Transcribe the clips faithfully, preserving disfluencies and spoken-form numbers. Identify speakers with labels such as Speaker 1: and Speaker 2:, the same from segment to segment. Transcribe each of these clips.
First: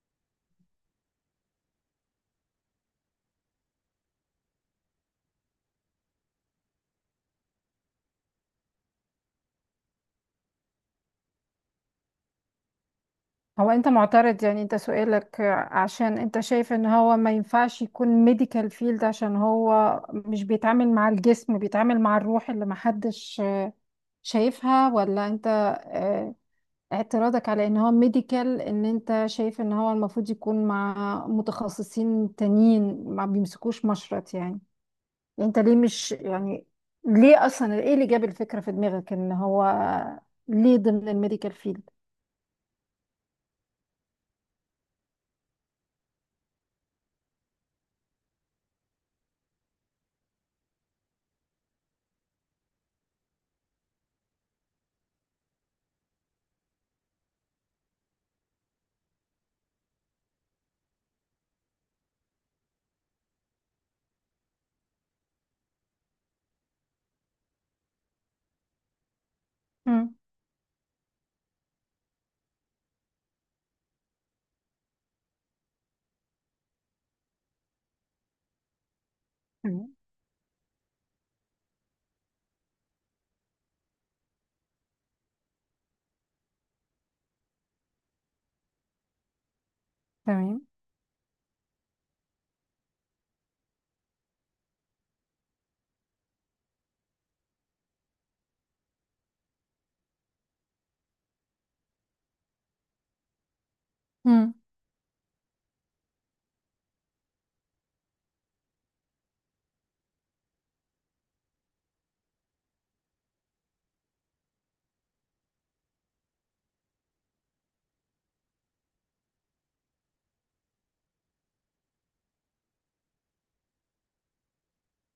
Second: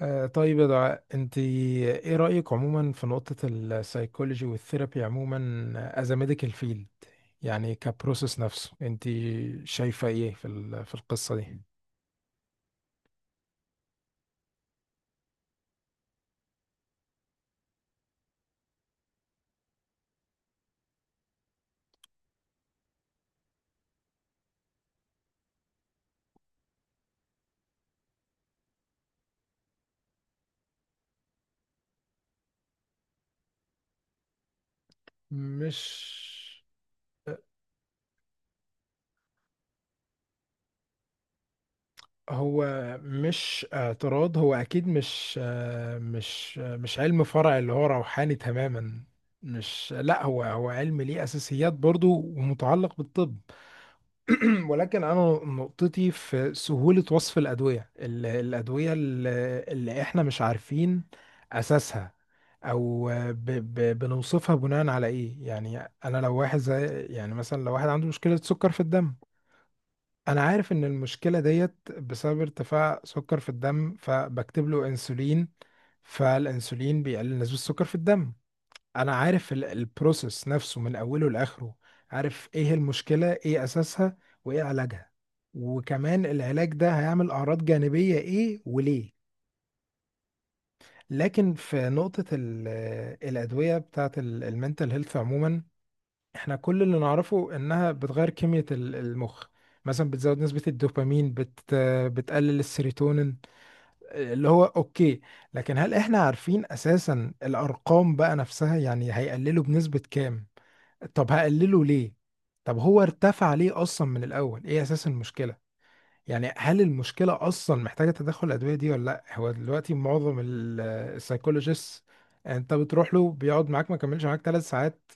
Speaker 1: آه، طيب، يا دعاء، انت ايه رأيك عموما في نقطة السايكولوجي والثيرابي عموما از ميديكال فيلد؟ يعني كبروسيس نفسه، انت شايفة ايه في ال- في القصة دي؟
Speaker 2: هو انت معترض؟ يعني انت سؤالك عشان انت شايف ان هو ما ينفعش يكون ميديكال فيلد، عشان هو مش بيتعامل مع الجسم، بيتعامل مع الروح اللي محدش شايفها؟ ولا انت اه، اعتراضك على ان هو ميديكال ان انت شايف ان هو المفروض يكون مع متخصصين تانيين ما بيمسكوش مشرط، يعني؟ انت ليه؟
Speaker 1: مش
Speaker 2: مش يعني ليه اصلا؟ ايه اللي جاب الفكرة في دماغك ان هو ليه ضمن الميديكال فيلد؟
Speaker 1: هو مش اعتراض. هو اكيد مش، آه، مش آه، مش علم فرع اللي هو روحاني تماما. مش لا، هو هو علم ليه اساسيات برضو ومتعلق بالطب. ولكن انا نقطتي في سهولة وصف الأدوية، ال- الأدوية ال- اللي احنا مش عارفين أساسها، او ب ب بنوصفها بناء على ايه يعني. انا لو واحد زي يعني مثلا لو واحد عنده مشكلة سكر في الدم،
Speaker 2: مم.
Speaker 1: انا عارف ان المشكلة ديت بسبب ارتفاع سكر في الدم، فبكتب له انسولين. فالانسولين بيقلل نسبة السكر في الدم. انا عارف ال- البروسيس نفسه من اوله لاخره، عارف ايه هي المشكله، ايه اساسها، وايه علاجها، وكمان العلاج ده هيعمل اعراض جانبيه ايه وليه.
Speaker 2: تمام.
Speaker 1: لكن في نقطه ال- الادويه بتاعه المنتل هيلث عموما، احنا كل اللي نعرفه انها بتغير كميه ال- المخ. مثلا بتزود نسبه الدوبامين، بت بتقلل السيروتونين، اللي
Speaker 2: تمام
Speaker 1: هو اوكي. لكن هل احنا عارفين اساسا الارقام بقى نفسها، يعني هيقللوا بنسبه كام؟ طب هقلله ليه؟ طب هو ارتفع ليه اصلا من الاول؟ ايه اساس المشكله؟ يعني هل المشكله اصلا محتاجه تدخل الادويه دي ولا لا؟ هو دلوقتي معظم السايكولوجيست انت بتروح له بيقعد معاك ما كملش معاك ثلاث ساعات،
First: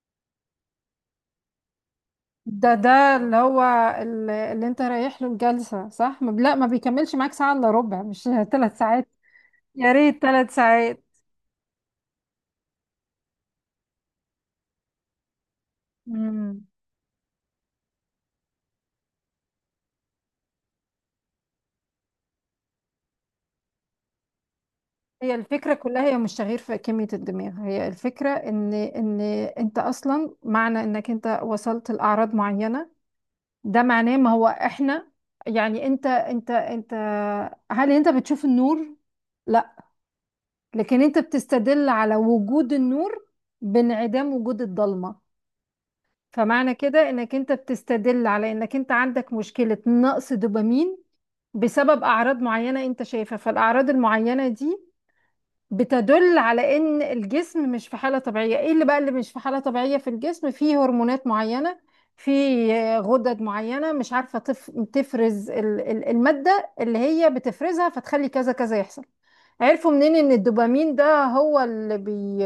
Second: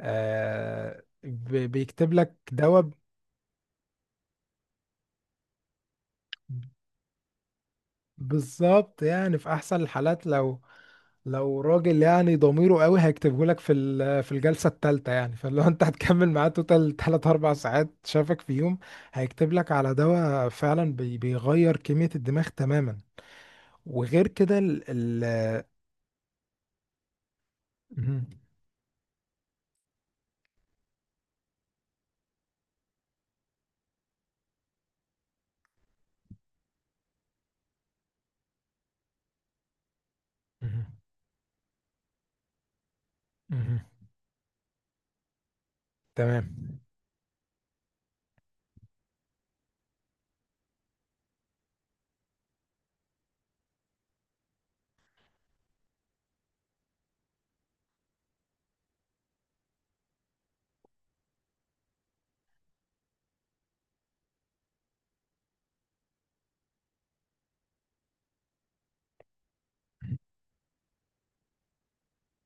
Speaker 1: آه، بي- بيكتب لك
Speaker 2: ده
Speaker 1: دواء.
Speaker 2: ده اللي هو ال- اللي انت رايح له الجلسة، صح؟ ما- لا ما بيكملش معاك ساعة الا ربع، مش ثلاث
Speaker 1: بالظبط.
Speaker 2: ساعات.
Speaker 1: يعني في احسن
Speaker 2: يا ريت
Speaker 1: الحالات،
Speaker 2: ثلاث
Speaker 1: لو،
Speaker 2: ساعات.
Speaker 1: لو راجل يعني ضميره قوي هيكتبه لك في ال- في الجلسه الثالثه يعني. فلو انت هتكمل معاه
Speaker 2: مم.
Speaker 1: توتال ثلاث اربع ساعات، شافك في يوم هيكتب لك على دواء فعلا بي- بيغير كميه الدماغ تماما. وغير كده ال
Speaker 2: هي
Speaker 1: ال
Speaker 2: الفكرة كلها هي مش تغيير في كمية الدماغ، هي
Speaker 1: مهم.
Speaker 2: الفكرة ان ان انت اصلا، معنى انك انت وصلت لأعراض معينة، ده معناه، ما هو احنا، يعني انت انت انت، هل انت بتشوف النور؟ لا.
Speaker 1: مهم.
Speaker 2: لكن انت بتستدل على وجود النور
Speaker 1: مهم.
Speaker 2: بانعدام وجود الضلمة. فمعنى
Speaker 1: تمام.
Speaker 2: كده انك انت بتستدل على انك انت عندك مشكلة نقص دوبامين بسبب اعراض معينة انت شايفها. فالاعراض المعينة دي بتدل على ان الجسم مش في حالة طبيعية. ايه اللي بقى اللي مش في حالة طبيعية في الجسم؟ فيه هرمونات معينة، في غدد معينة مش عارفة تف... تفرز ال... ال- المادة اللي هي بتفرزها، فتخلي كذا كذا يحصل. عرفوا منين ان الدوبامين ده هو اللي بي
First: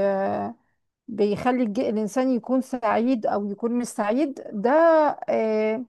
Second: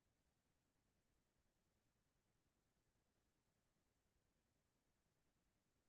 Speaker 2: بيخلي الج- الإنسان يكون سعيد أو يكون مش سعيد؟ ده آه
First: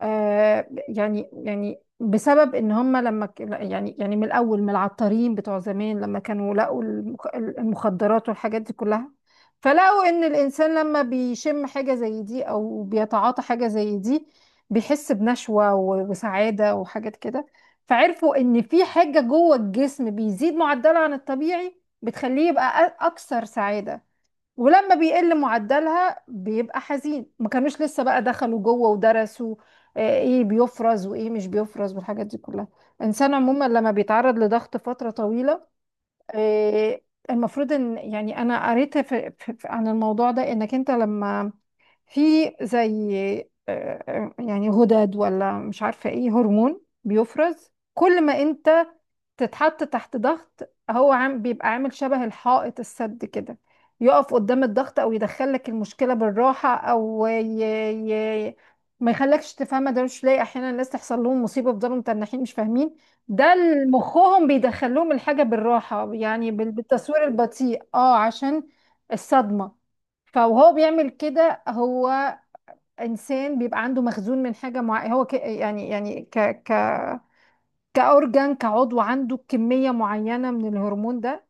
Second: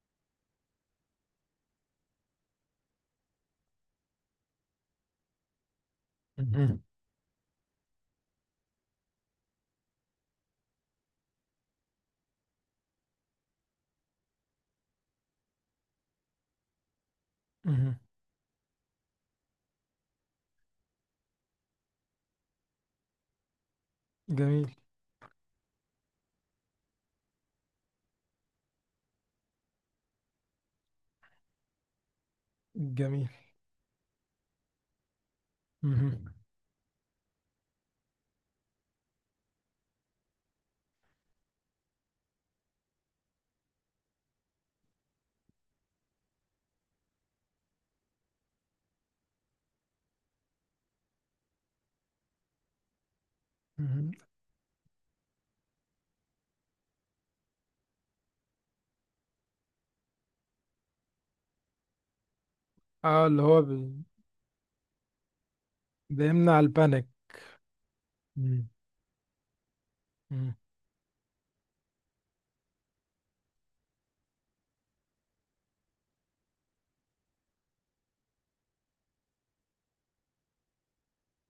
Speaker 2: آه يعني يعني بسبب إن هم لما ك- يعني يعني من الأول، من العطارين بتوع زمان، لما كانوا
Speaker 1: مهم.
Speaker 2: لقوا المخ- المخدرات والحاجات دي كلها، فلقوا إن الإنسان لما بيشم حاجة زي دي أو بيتعاطى حاجة زي دي، بيحس بنشوة و- وسعادة وحاجات كده.
Speaker 1: مهم.
Speaker 2: فعرفوا إن في حاجة جوه الجسم بيزيد معدله عن الطبيعي بتخليه يبقى أ- أكثر سعادة،
Speaker 1: جميل.
Speaker 2: ولما بيقل معدلها بيبقى حزين. ما كانوش لسه بقى دخلوا جوه ودرسوا آه، ايه بيفرز وايه مش بيفرز والحاجات دي كلها.
Speaker 1: جميل.
Speaker 2: الانسان عموما لما بيتعرض لضغط فترة طويلة،
Speaker 1: مهم.
Speaker 2: آه، المفروض ان، يعني انا قريت في في- في- عن الموضوع ده، انك انت لما في زي آه، آه، يعني غدد ولا مش عارفة ايه، هرمون بيفرز كل ما انت تتحط تحت ضغط، هو عام بيبقى عامل شبه الحائط السد كده،
Speaker 1: مهم.
Speaker 2: يقف قدام الضغط او يدخل لك المشكله بالراحه، او ي... ي... ما يخلكش تفهمها. ده مش لاقي احيانا الناس تحصل لهم مصيبه بيفضلوا متنحين مش فاهمين؟
Speaker 1: اه، اللي
Speaker 2: ده
Speaker 1: هو
Speaker 2: ال-
Speaker 1: بي-
Speaker 2: مخهم بيدخلهم الحاجه بالراحه، يعني
Speaker 1: بيمنع
Speaker 2: بال-
Speaker 1: البانيك.
Speaker 2: بالتصوير البطيء، اه، عشان
Speaker 1: مم.
Speaker 2: الصدمه.
Speaker 1: مم.
Speaker 2: فهو بيعمل كده. هو انسان بيبقى عنده مخزون من حاجه معينه، هو ك... يعني يعني ك... ك... كأورجان، كعضو، عنده كمية معينة من الهرمون ده.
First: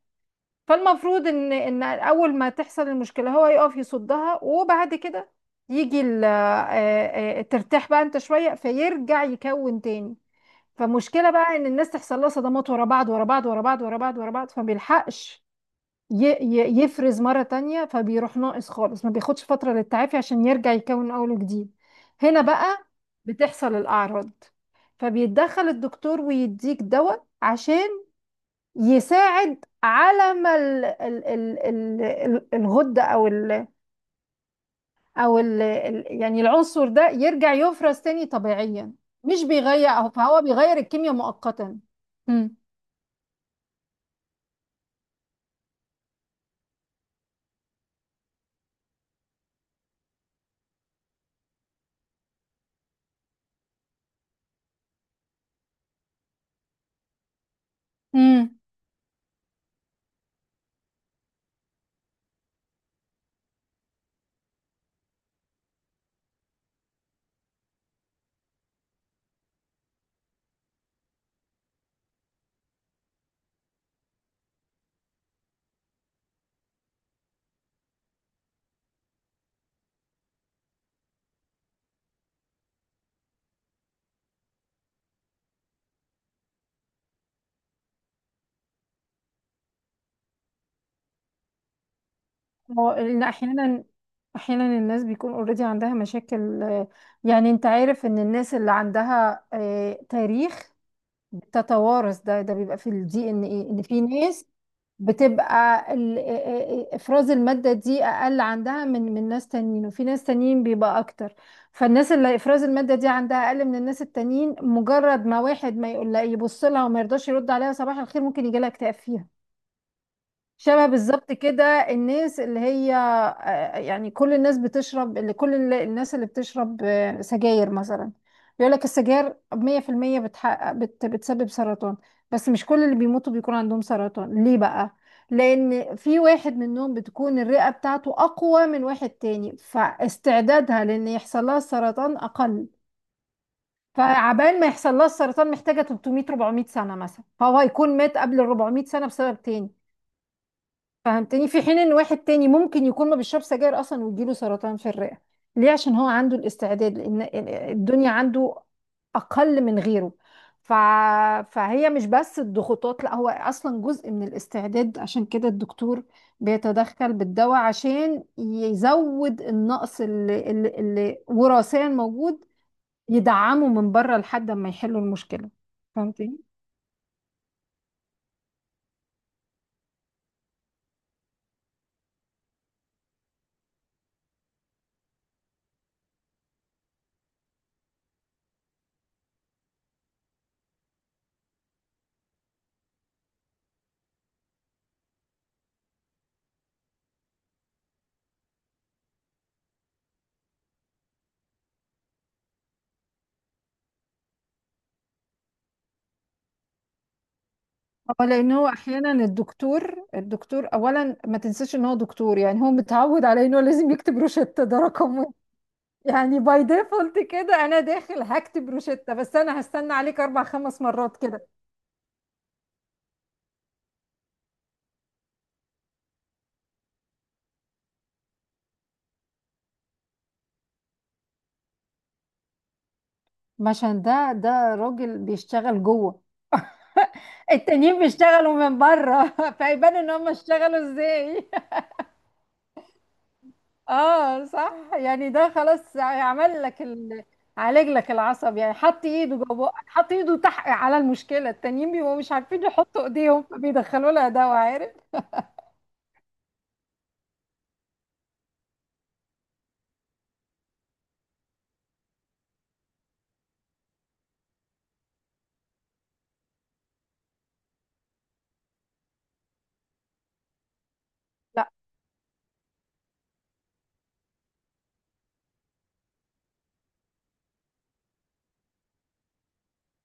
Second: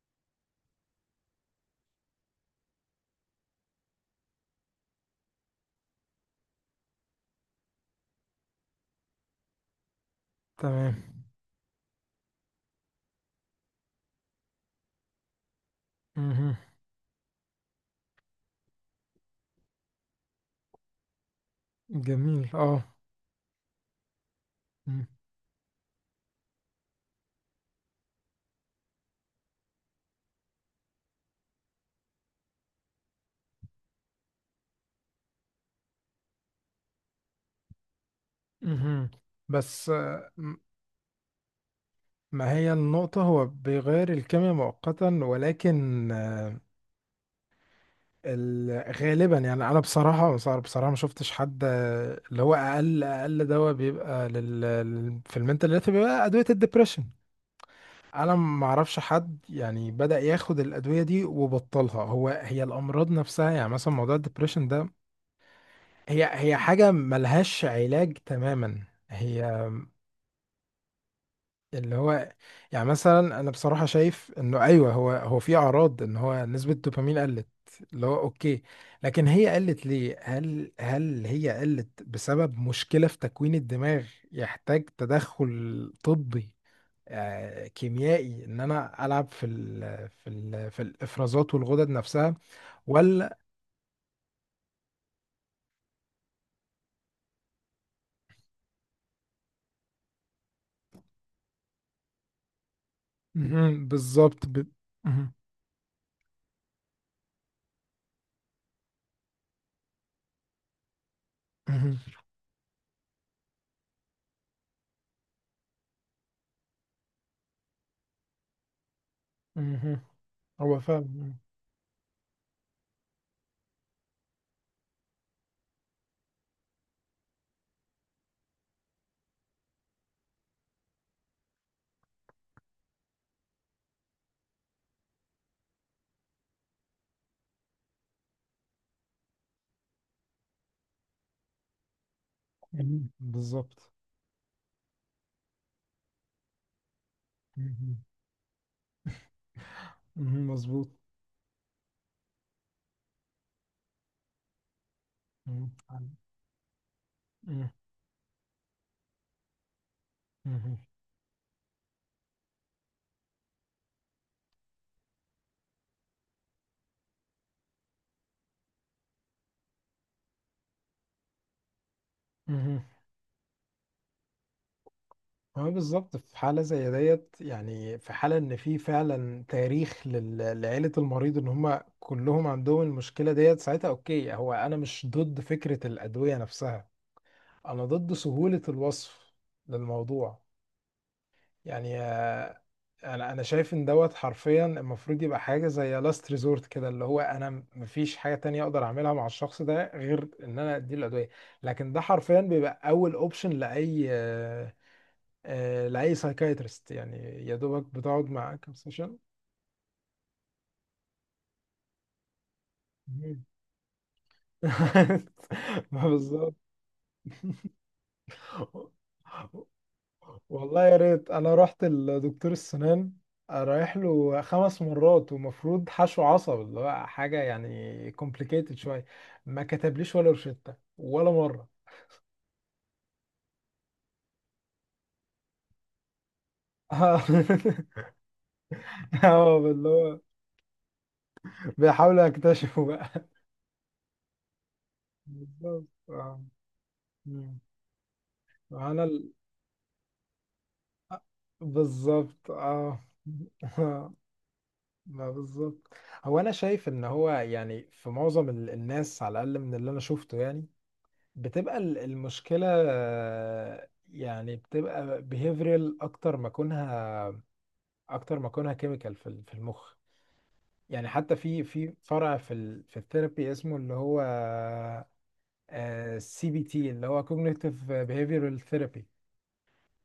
Speaker 2: فالمفروض ان ان اول ما تحصل المشكلة هو يقف يصدها، وبعد كده يجي ال- آه، آه، آه، ترتاح بقى انت شوية، فيرجع يكون تاني.
Speaker 1: تمام.
Speaker 2: فمشكلة بقى ان الناس تحصل لها صدمات ورا بعض ورا بعض ورا بعض ورا بعض ورا بعض، فما بيلحقش ي-
Speaker 1: مهم.
Speaker 2: ي- يفرز مرة تانية، فبيروح ناقص خالص، ما بياخدش فترة للتعافي عشان يرجع يكون من أول وجديد.
Speaker 1: جميل،
Speaker 2: هنا
Speaker 1: اه.
Speaker 2: بقى بتحصل الأعراض.
Speaker 1: مم.
Speaker 2: فبيتدخل الدكتور ويديك دواء عشان يساعد على ما ال ال ال ال ال- الغدة، أو ال أو ال ال- يعني العنصر ده يرجع يفرز تاني طبيعيا.
Speaker 1: مهم.
Speaker 2: مش
Speaker 1: بس،
Speaker 2: بيغير،
Speaker 1: آه،
Speaker 2: فهو
Speaker 1: م-
Speaker 2: بيغير الكيمياء مؤقتا.
Speaker 1: ما هي النقطة. هو بيغير الكيمياء مؤقتا، ولكن آه، ال- غالبا يعني أنا بصراحة بصراحة بصراحة ما شفتش حد، آه، اللي هو أقل، أقل دواء بيبقى لل... لل- في المنتال هيلث بيبقى أدوية الدبريشن. أنا
Speaker 2: مم.
Speaker 1: ما أعرفش حد يعني بدأ ياخد الأدوية دي وبطلها. هو هي الأمراض نفسها، يعني مثلا موضوع الدبريشن ده، هي هي حاجة ملهاش علاج تماما. هي اللي هو يعني مثلا انا بصراحه شايف انه ايوه، هو هو في اعراض ان هو نسبه الدوبامين قلت، اللي هو اوكي. لكن هي قلت ليه؟ هل هل هي قلت بسبب مشكله في تكوين الدماغ يحتاج تدخل طبي، آه، كيميائي، ان انا العب في ال في ال في الافرازات والغدد نفسها
Speaker 2: هو لان
Speaker 1: ولا؟
Speaker 2: احيانا، احيانا الناس بيكون اوريدي عندها مشاكل، آه، يعني انت عارف ان الناس اللي عندها آه، تاريخ بتتوارث، ده ده بيبقى في الدي ان ايه، ان
Speaker 1: مهم.
Speaker 2: في
Speaker 1: بالظبط.
Speaker 2: ناس
Speaker 1: ب... مهم.
Speaker 2: بتبقى ال- آه، آه، آه، افراز المادة دي اقل عندها من من ناس تانيين، وفي ناس تانيين بيبقى اكتر.
Speaker 1: مهم.
Speaker 2: فالناس اللي افراز المادة دي عندها اقل من الناس التانيين، مجرد ما واحد ما يقول لها، يبص لها وما يرضاش يرد عليها صباح الخير، ممكن يجي لها اكتئاب فيها،
Speaker 1: مهم. هو
Speaker 2: شبه بالظبط
Speaker 1: فعلا.
Speaker 2: كده. الناس اللي هي آه، يعني كل الناس بتشرب، اللي كل ال- الناس اللي بتشرب آه، سجاير مثلا، بيقول لك السجاير مية في المية بتحقق بت بتسبب سرطان، بس مش كل اللي بيموتوا بيكون عندهم سرطان. ليه بقى؟ لأن في واحد منهم بتكون الرئة بتاعته أقوى من واحد تاني، فاستعدادها لأن يحصل لها السرطان أقل.
Speaker 1: مهم. بالظبط.
Speaker 2: فعبال ما يحصل لها السرطان محتاجة ثلاث مئة اربعمية سنة مثلا، فهو هيكون
Speaker 1: مهم.
Speaker 2: مات قبل ال اربعمية سنة بسبب تاني،
Speaker 1: مهم. مظبوط.
Speaker 2: فهمتني؟ في حين ان واحد تاني ممكن يكون ما بيشرب سجاير اصلا ويجيله سرطان في الرئة.
Speaker 1: مم.
Speaker 2: ليه؟ عشان هو عنده الاستعداد لان
Speaker 1: مم.
Speaker 2: الدنيا عنده اقل من غيره. ف...
Speaker 1: مم.
Speaker 2: فهي مش بس الضغوطات، لا، هو اصلا جزء من الاستعداد. عشان كده الدكتور بيتدخل بالدواء عشان يزود النقص اللي, اللي, اللي وراثيا موجود،
Speaker 1: مم.
Speaker 2: يدعمه من بره لحد ما يحلوا المشكلة،
Speaker 1: هو بالظبط في
Speaker 2: فهمتني؟
Speaker 1: حالة زي ديت. يعني في حالة ان في فعلا تاريخ لل- لعيلة المريض ان هم كلهم عندهم المشكلة ديت، ساعتها اوكي. هو انا مش ضد فكرة الأدوية نفسها، انا ضد سهولة الوصف للموضوع. يعني انا انا شايف ان دوت حرفيا المفروض يبقى حاجه زي لاست ريزورت كده، اللي هو انا م- مفيش حاجه تانية اقدر اعملها مع الشخص ده غير ان انا اديله الادويه. لكن ده حرفيا بيبقى اول اوبشن لاي، آه، آه، لاي سايكايترست يعني. يا دوبك
Speaker 2: اه،
Speaker 1: بتقعد
Speaker 2: لان
Speaker 1: معاه
Speaker 2: هو
Speaker 1: كام
Speaker 2: احيانا
Speaker 1: سيشن.
Speaker 2: الدكتور، الدكتور اولا ما تنساش ان هو دكتور، يعني هو متعود
Speaker 1: مم.
Speaker 2: على انه لازم يكتب روشتة، ده رقم واحد.
Speaker 1: ما
Speaker 2: يعني
Speaker 1: بالظبط.
Speaker 2: باي ديفولت كده، انا داخل هكتب روشتة، بس انا هستنى عليك اربع خمس
Speaker 1: والله يا
Speaker 2: مرات
Speaker 1: ريت.
Speaker 2: كده.
Speaker 1: انا رحت لدكتور السنان رايح له خمس مرات، ومفروض حشو عصب اللي هو حاجه يعني كومبليكيتد شويه، ما كتبليش ولا روشته ولا مره.
Speaker 2: عشان ده ده راجل بيشتغل جوه،
Speaker 1: اه.
Speaker 2: التانيين بيشتغلوا من بره
Speaker 1: آه، اللي
Speaker 2: فيبان ان
Speaker 1: هو
Speaker 2: هم اشتغلوا ازاي.
Speaker 1: بيحاولوا يكتشفوا بقى.
Speaker 2: اه صح. يعني ده
Speaker 1: بالظبط،
Speaker 2: خلاص
Speaker 1: اه.
Speaker 2: عمل لك ال...
Speaker 1: مم.
Speaker 2: عالج لك العصب، يعني
Speaker 1: انا
Speaker 2: حط
Speaker 1: ال...
Speaker 2: ايده جوه بقك، حط ايده تحت على المشكله. التانيين بيبقوا مش
Speaker 1: بالظبط،
Speaker 2: عارفين
Speaker 1: اه.
Speaker 2: يحطوا ايديهم، فبيدخلوا لها دواء، عارف.
Speaker 1: ما بالظبط. هو انا شايف ان هو يعني في معظم ال- الناس على الاقل من اللي انا شفته يعني، بتبقى ال- المشكلة، آه، يعني بتبقى behavioral أكتر ما كونها، أكتر ما كونها chemical في ال- في المخ. يعني حتى في
Speaker 2: لا،
Speaker 1: في فرع في ال في الثيرابي اسمه اللي هو سي بي تي، اللي هو cognitive behavioral therapy.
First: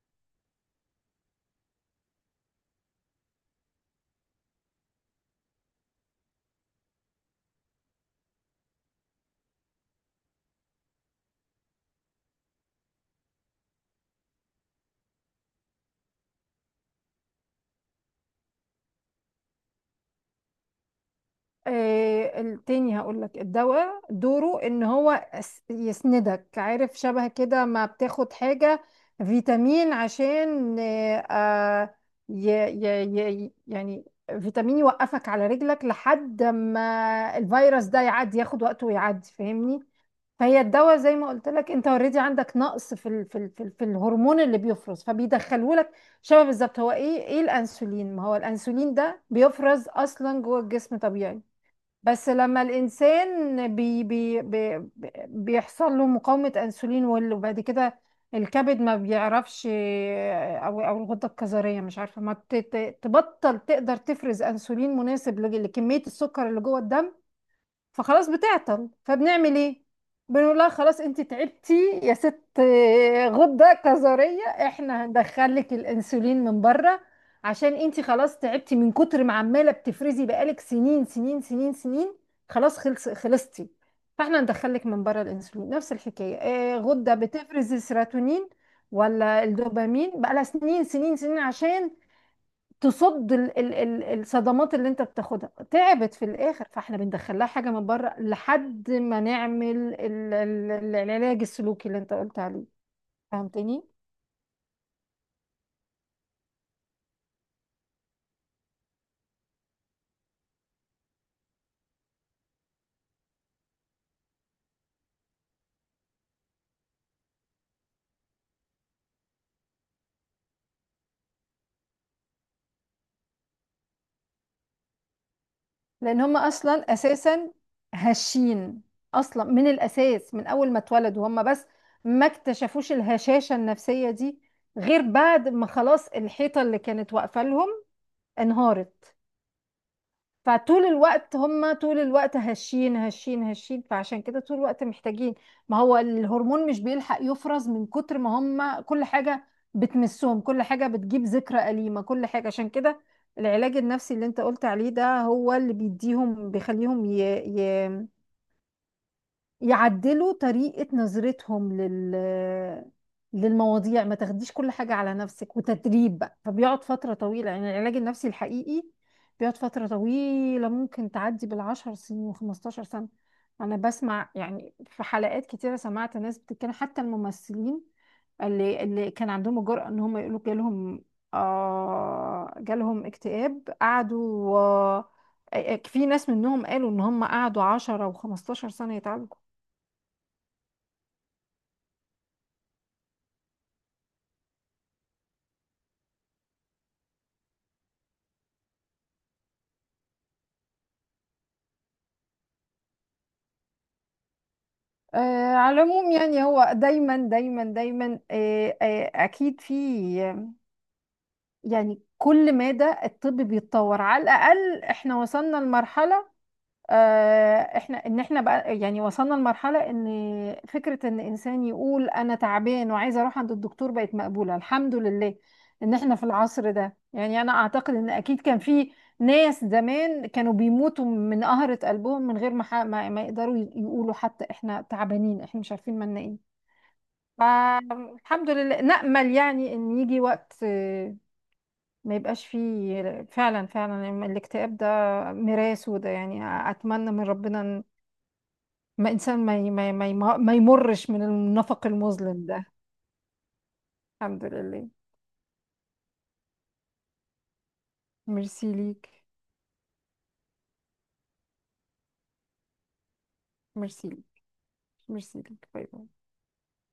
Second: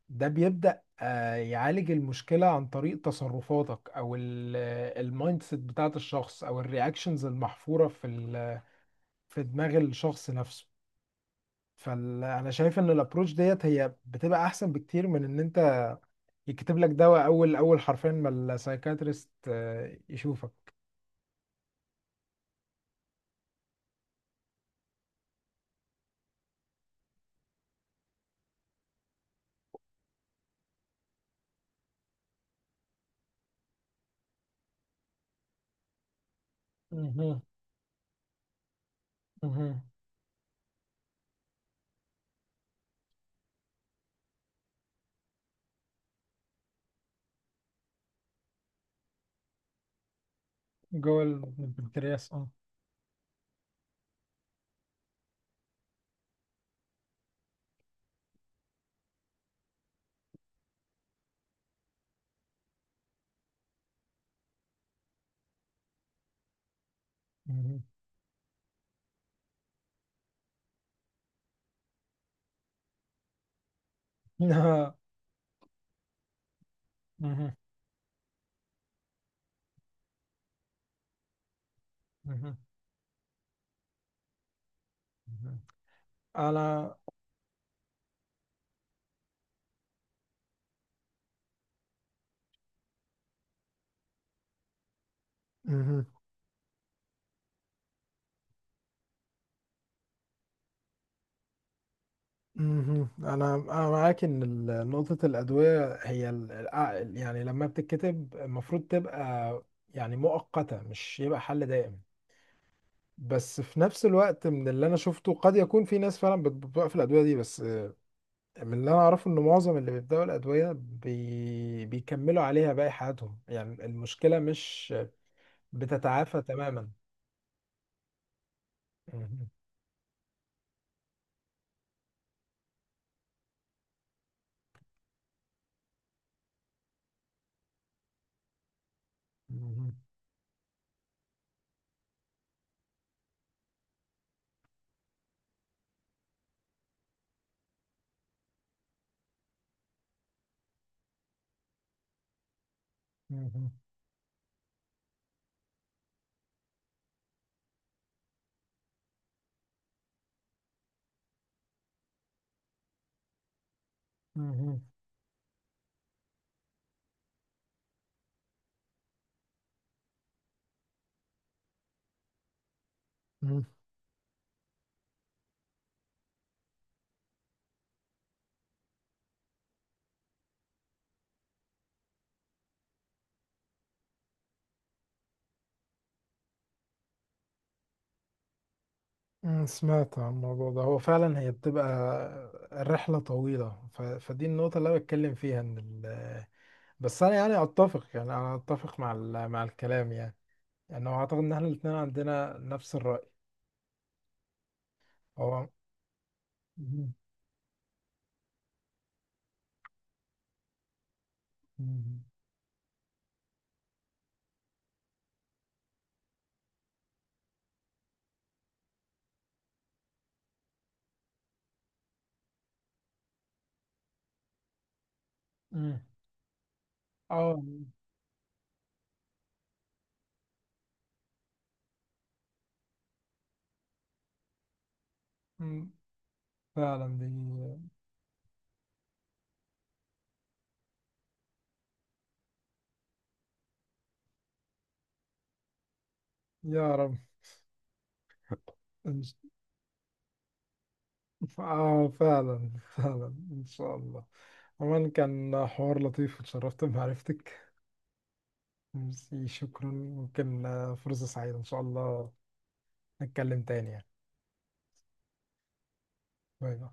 Speaker 1: ده بيبدأ، آه، يعالج المشكلة عن طريق تصرفاتك أو المايند سيت بتاعت الشخص أو الرياكشنز المحفورة في ال- في دماغ الشخص نفسه. فانا شايف ان الابروش ديت هي بتبقى احسن بكتير من ان انت يكتب لك دواء اول، اول حرفين ما السايكاتريست، آه، يشوفك.
Speaker 2: إيه التاني؟ هقول لك الدواء دوره ان هو يس- يسندك، عارف؟ شبه كده ما بتاخد حاجه فيتامين عشان إيه، آه ي... ي... ي... يعني فيتامين يوقفك على رجلك لحد ما
Speaker 1: مهم.
Speaker 2: الفيروس ده يعدي، ياخد وقته ويعدي، فاهمني؟
Speaker 1: مهم.
Speaker 2: فهي الدواء، زي ما قلت لك، انت اوريدي عندك نقص في ال في ال في, ال في الهرمون اللي بيفرز، فبيدخلوا لك، شبه بالظبط. هو ايه ايه الانسولين؟ ما هو الانسولين ده بيفرز اصلا جوه الجسم
Speaker 1: جوه
Speaker 2: طبيعي، بس
Speaker 1: البنكرياس، اه.
Speaker 2: لما الانسان بي بي بي بي- بيحصل له مقاومة انسولين، وال- وبعد كده الكبد ما بيعرفش، او او الغدة الكظرية مش عارفة، ما ت- ت- تبطل تقدر تفرز انسولين مناسب لج- لكمية السكر اللي جوه الدم،
Speaker 1: مهم.
Speaker 2: فخلاص بتعطل. فبنعمل ايه؟ بنقول لها خلاص انت تعبتي يا ست آه، غدة كظرية،
Speaker 1: مهم.
Speaker 2: احنا هندخل لك الانسولين من بره عشان انت خلاص تعبتي من كتر ما عمالة بتفرزي، بقالك سنين سنين سنين سنين،
Speaker 1: مهم.
Speaker 2: خلاص، خلص خلصتي. فاحنا هندخل لك من بره
Speaker 1: مهم.
Speaker 2: الانسولين. نفس الحكاية، آه،
Speaker 1: انا.
Speaker 2: غدة بتفرز السيروتونين ولا الدوبامين بقالها سنين سنين سنين عشان تصد ال- ال- ال- الصدمات اللي انت بتاخدها،
Speaker 1: مهم.
Speaker 2: تعبت في الاخر، فاحنا بندخلها حاجه من بره لحد ما نعمل ال- ال- ال- العلاج السلوكي اللي انت قلت عليه،
Speaker 1: مهم. انا
Speaker 2: فهمتني؟
Speaker 1: انا معاك ان ال- نقطة الادوية هي ال- الع- يعني لما بتتكتب المفروض تبقى يعني مؤقتة، مش يبقى حل دائم. بس في نفس الوقت، من اللي انا شفته قد يكون في ناس فعلا بت- بتوقف الادويه دي. بس، آه، من اللي انا اعرفه ان معظم اللي بيبداوا الادويه بي... بيكملوا عليها باقي حياتهم. يعني المشكله مش
Speaker 2: لان هم
Speaker 1: بتتعافى تماما.
Speaker 2: اصلا اساسا هشين اصلا،
Speaker 1: مهم.
Speaker 2: من الاساس، من اول ما اتولدوا هم، بس ما اكتشفوش الهشاشه النفسيه دي غير بعد ما خلاص الحيطه اللي كانت واقفه لهم انهارت.
Speaker 1: مهم.
Speaker 2: فطول الوقت هم، طول الوقت هشين هشين هشين، فعشان كده طول الوقت محتاجين، ما هو الهرمون مش بيلحق يفرز من كتر ما هم، كل حاجة بتمسهم، كل حاجة بتجيب ذكرى أليمة، كل حاجة. عشان كده
Speaker 1: مهم.
Speaker 2: العلاج النفسي اللي انت قلت عليه ده هو اللي بيديهم، بيخليهم ي... ي... يعدلوا طريقة نظرتهم لل للمواضيع، ما تاخديش كل
Speaker 1: مهم.
Speaker 2: حاجة على نفسك، وتدريب بقى. فبيقعد فترة طويلة، يعني العلاج النفسي الحقيقي بيقعد فترة طويلة، ممكن تعدي بالعشر سنين وخمستاشر سنة.
Speaker 1: مهم.
Speaker 2: أنا بسمع يعني في حلقات كتيرة، سمعت ناس بتتكلم، حتى الممثلين اللي اللي كان عندهم الجرأة إن هم يقولوا جالهم آه، جالهم اكتئاب، قعدوا آه آه، في ناس منهم قالوا إن هم قعدوا عشرة وخمستاشر سنة يتعالجوا.
Speaker 1: مم. سمعت عن الموضوع ده. هو فعلا هي بتبقى الرحله طويله. ف... فدي النقطه اللي انا بتكلم فيها ان ال... بس انا يعني اتفق. يعني انا اتفق مع ال... مع الكلام يعني. يعني هو اعتقد ان احنا الاثنين عندنا نفس الرأي.
Speaker 2: آه،
Speaker 1: هو.
Speaker 2: على العموم، يعني هو
Speaker 1: مم.
Speaker 2: دايما دايما دايما، آه، آه، اكيد في، يعني
Speaker 1: مم.
Speaker 2: كل مدى الطب بيتطور. على الاقل احنا وصلنا لمرحله، آه، احنا ان احنا بقى يعني وصلنا لمرحله ان فكره ان انسان يقول انا تعبان وعايز اروح عند الدكتور بقت مقبوله، الحمد لله ان
Speaker 1: مم.
Speaker 2: احنا في العصر ده. يعني انا
Speaker 1: اه.
Speaker 2: اعتقد ان اكيد كان في ناس زمان كانوا بيموتوا من قهرة قلبهم من غير ما ح- ما ما يقدروا يقولوا حتى احنا تعبانين، احنا مش
Speaker 1: مم.
Speaker 2: عارفين مالنا ايه.
Speaker 1: فعلا دي.
Speaker 2: فالحمد لله، نأمل يعني إن يجي وقت آه، ما يبقاش فيه فعلا، فعلا يعني الاكتئاب ده ميراث وده، يعني
Speaker 1: يا
Speaker 2: أتمنى
Speaker 1: رب.
Speaker 2: من ربنا إن ما
Speaker 1: إن ش-
Speaker 2: إنسان ما ي- ما ي- ما ي- ما يمرش من النفق
Speaker 1: اه،
Speaker 2: المظلم ده.
Speaker 1: فعلا، فعلا ان شاء الله.
Speaker 2: الحمد لله.
Speaker 1: عموما كان حوار لطيف، وتشرفت بمعرفتك.
Speaker 2: ميرسي ليك
Speaker 1: ميرسي، شكرا. ممكن، آه، فرصة سعيدة ان شاء الله نتكلم تاني يعني.
Speaker 2: ميرسي ليك ميرسي ليك، باي باي.
Speaker 1: باي باي.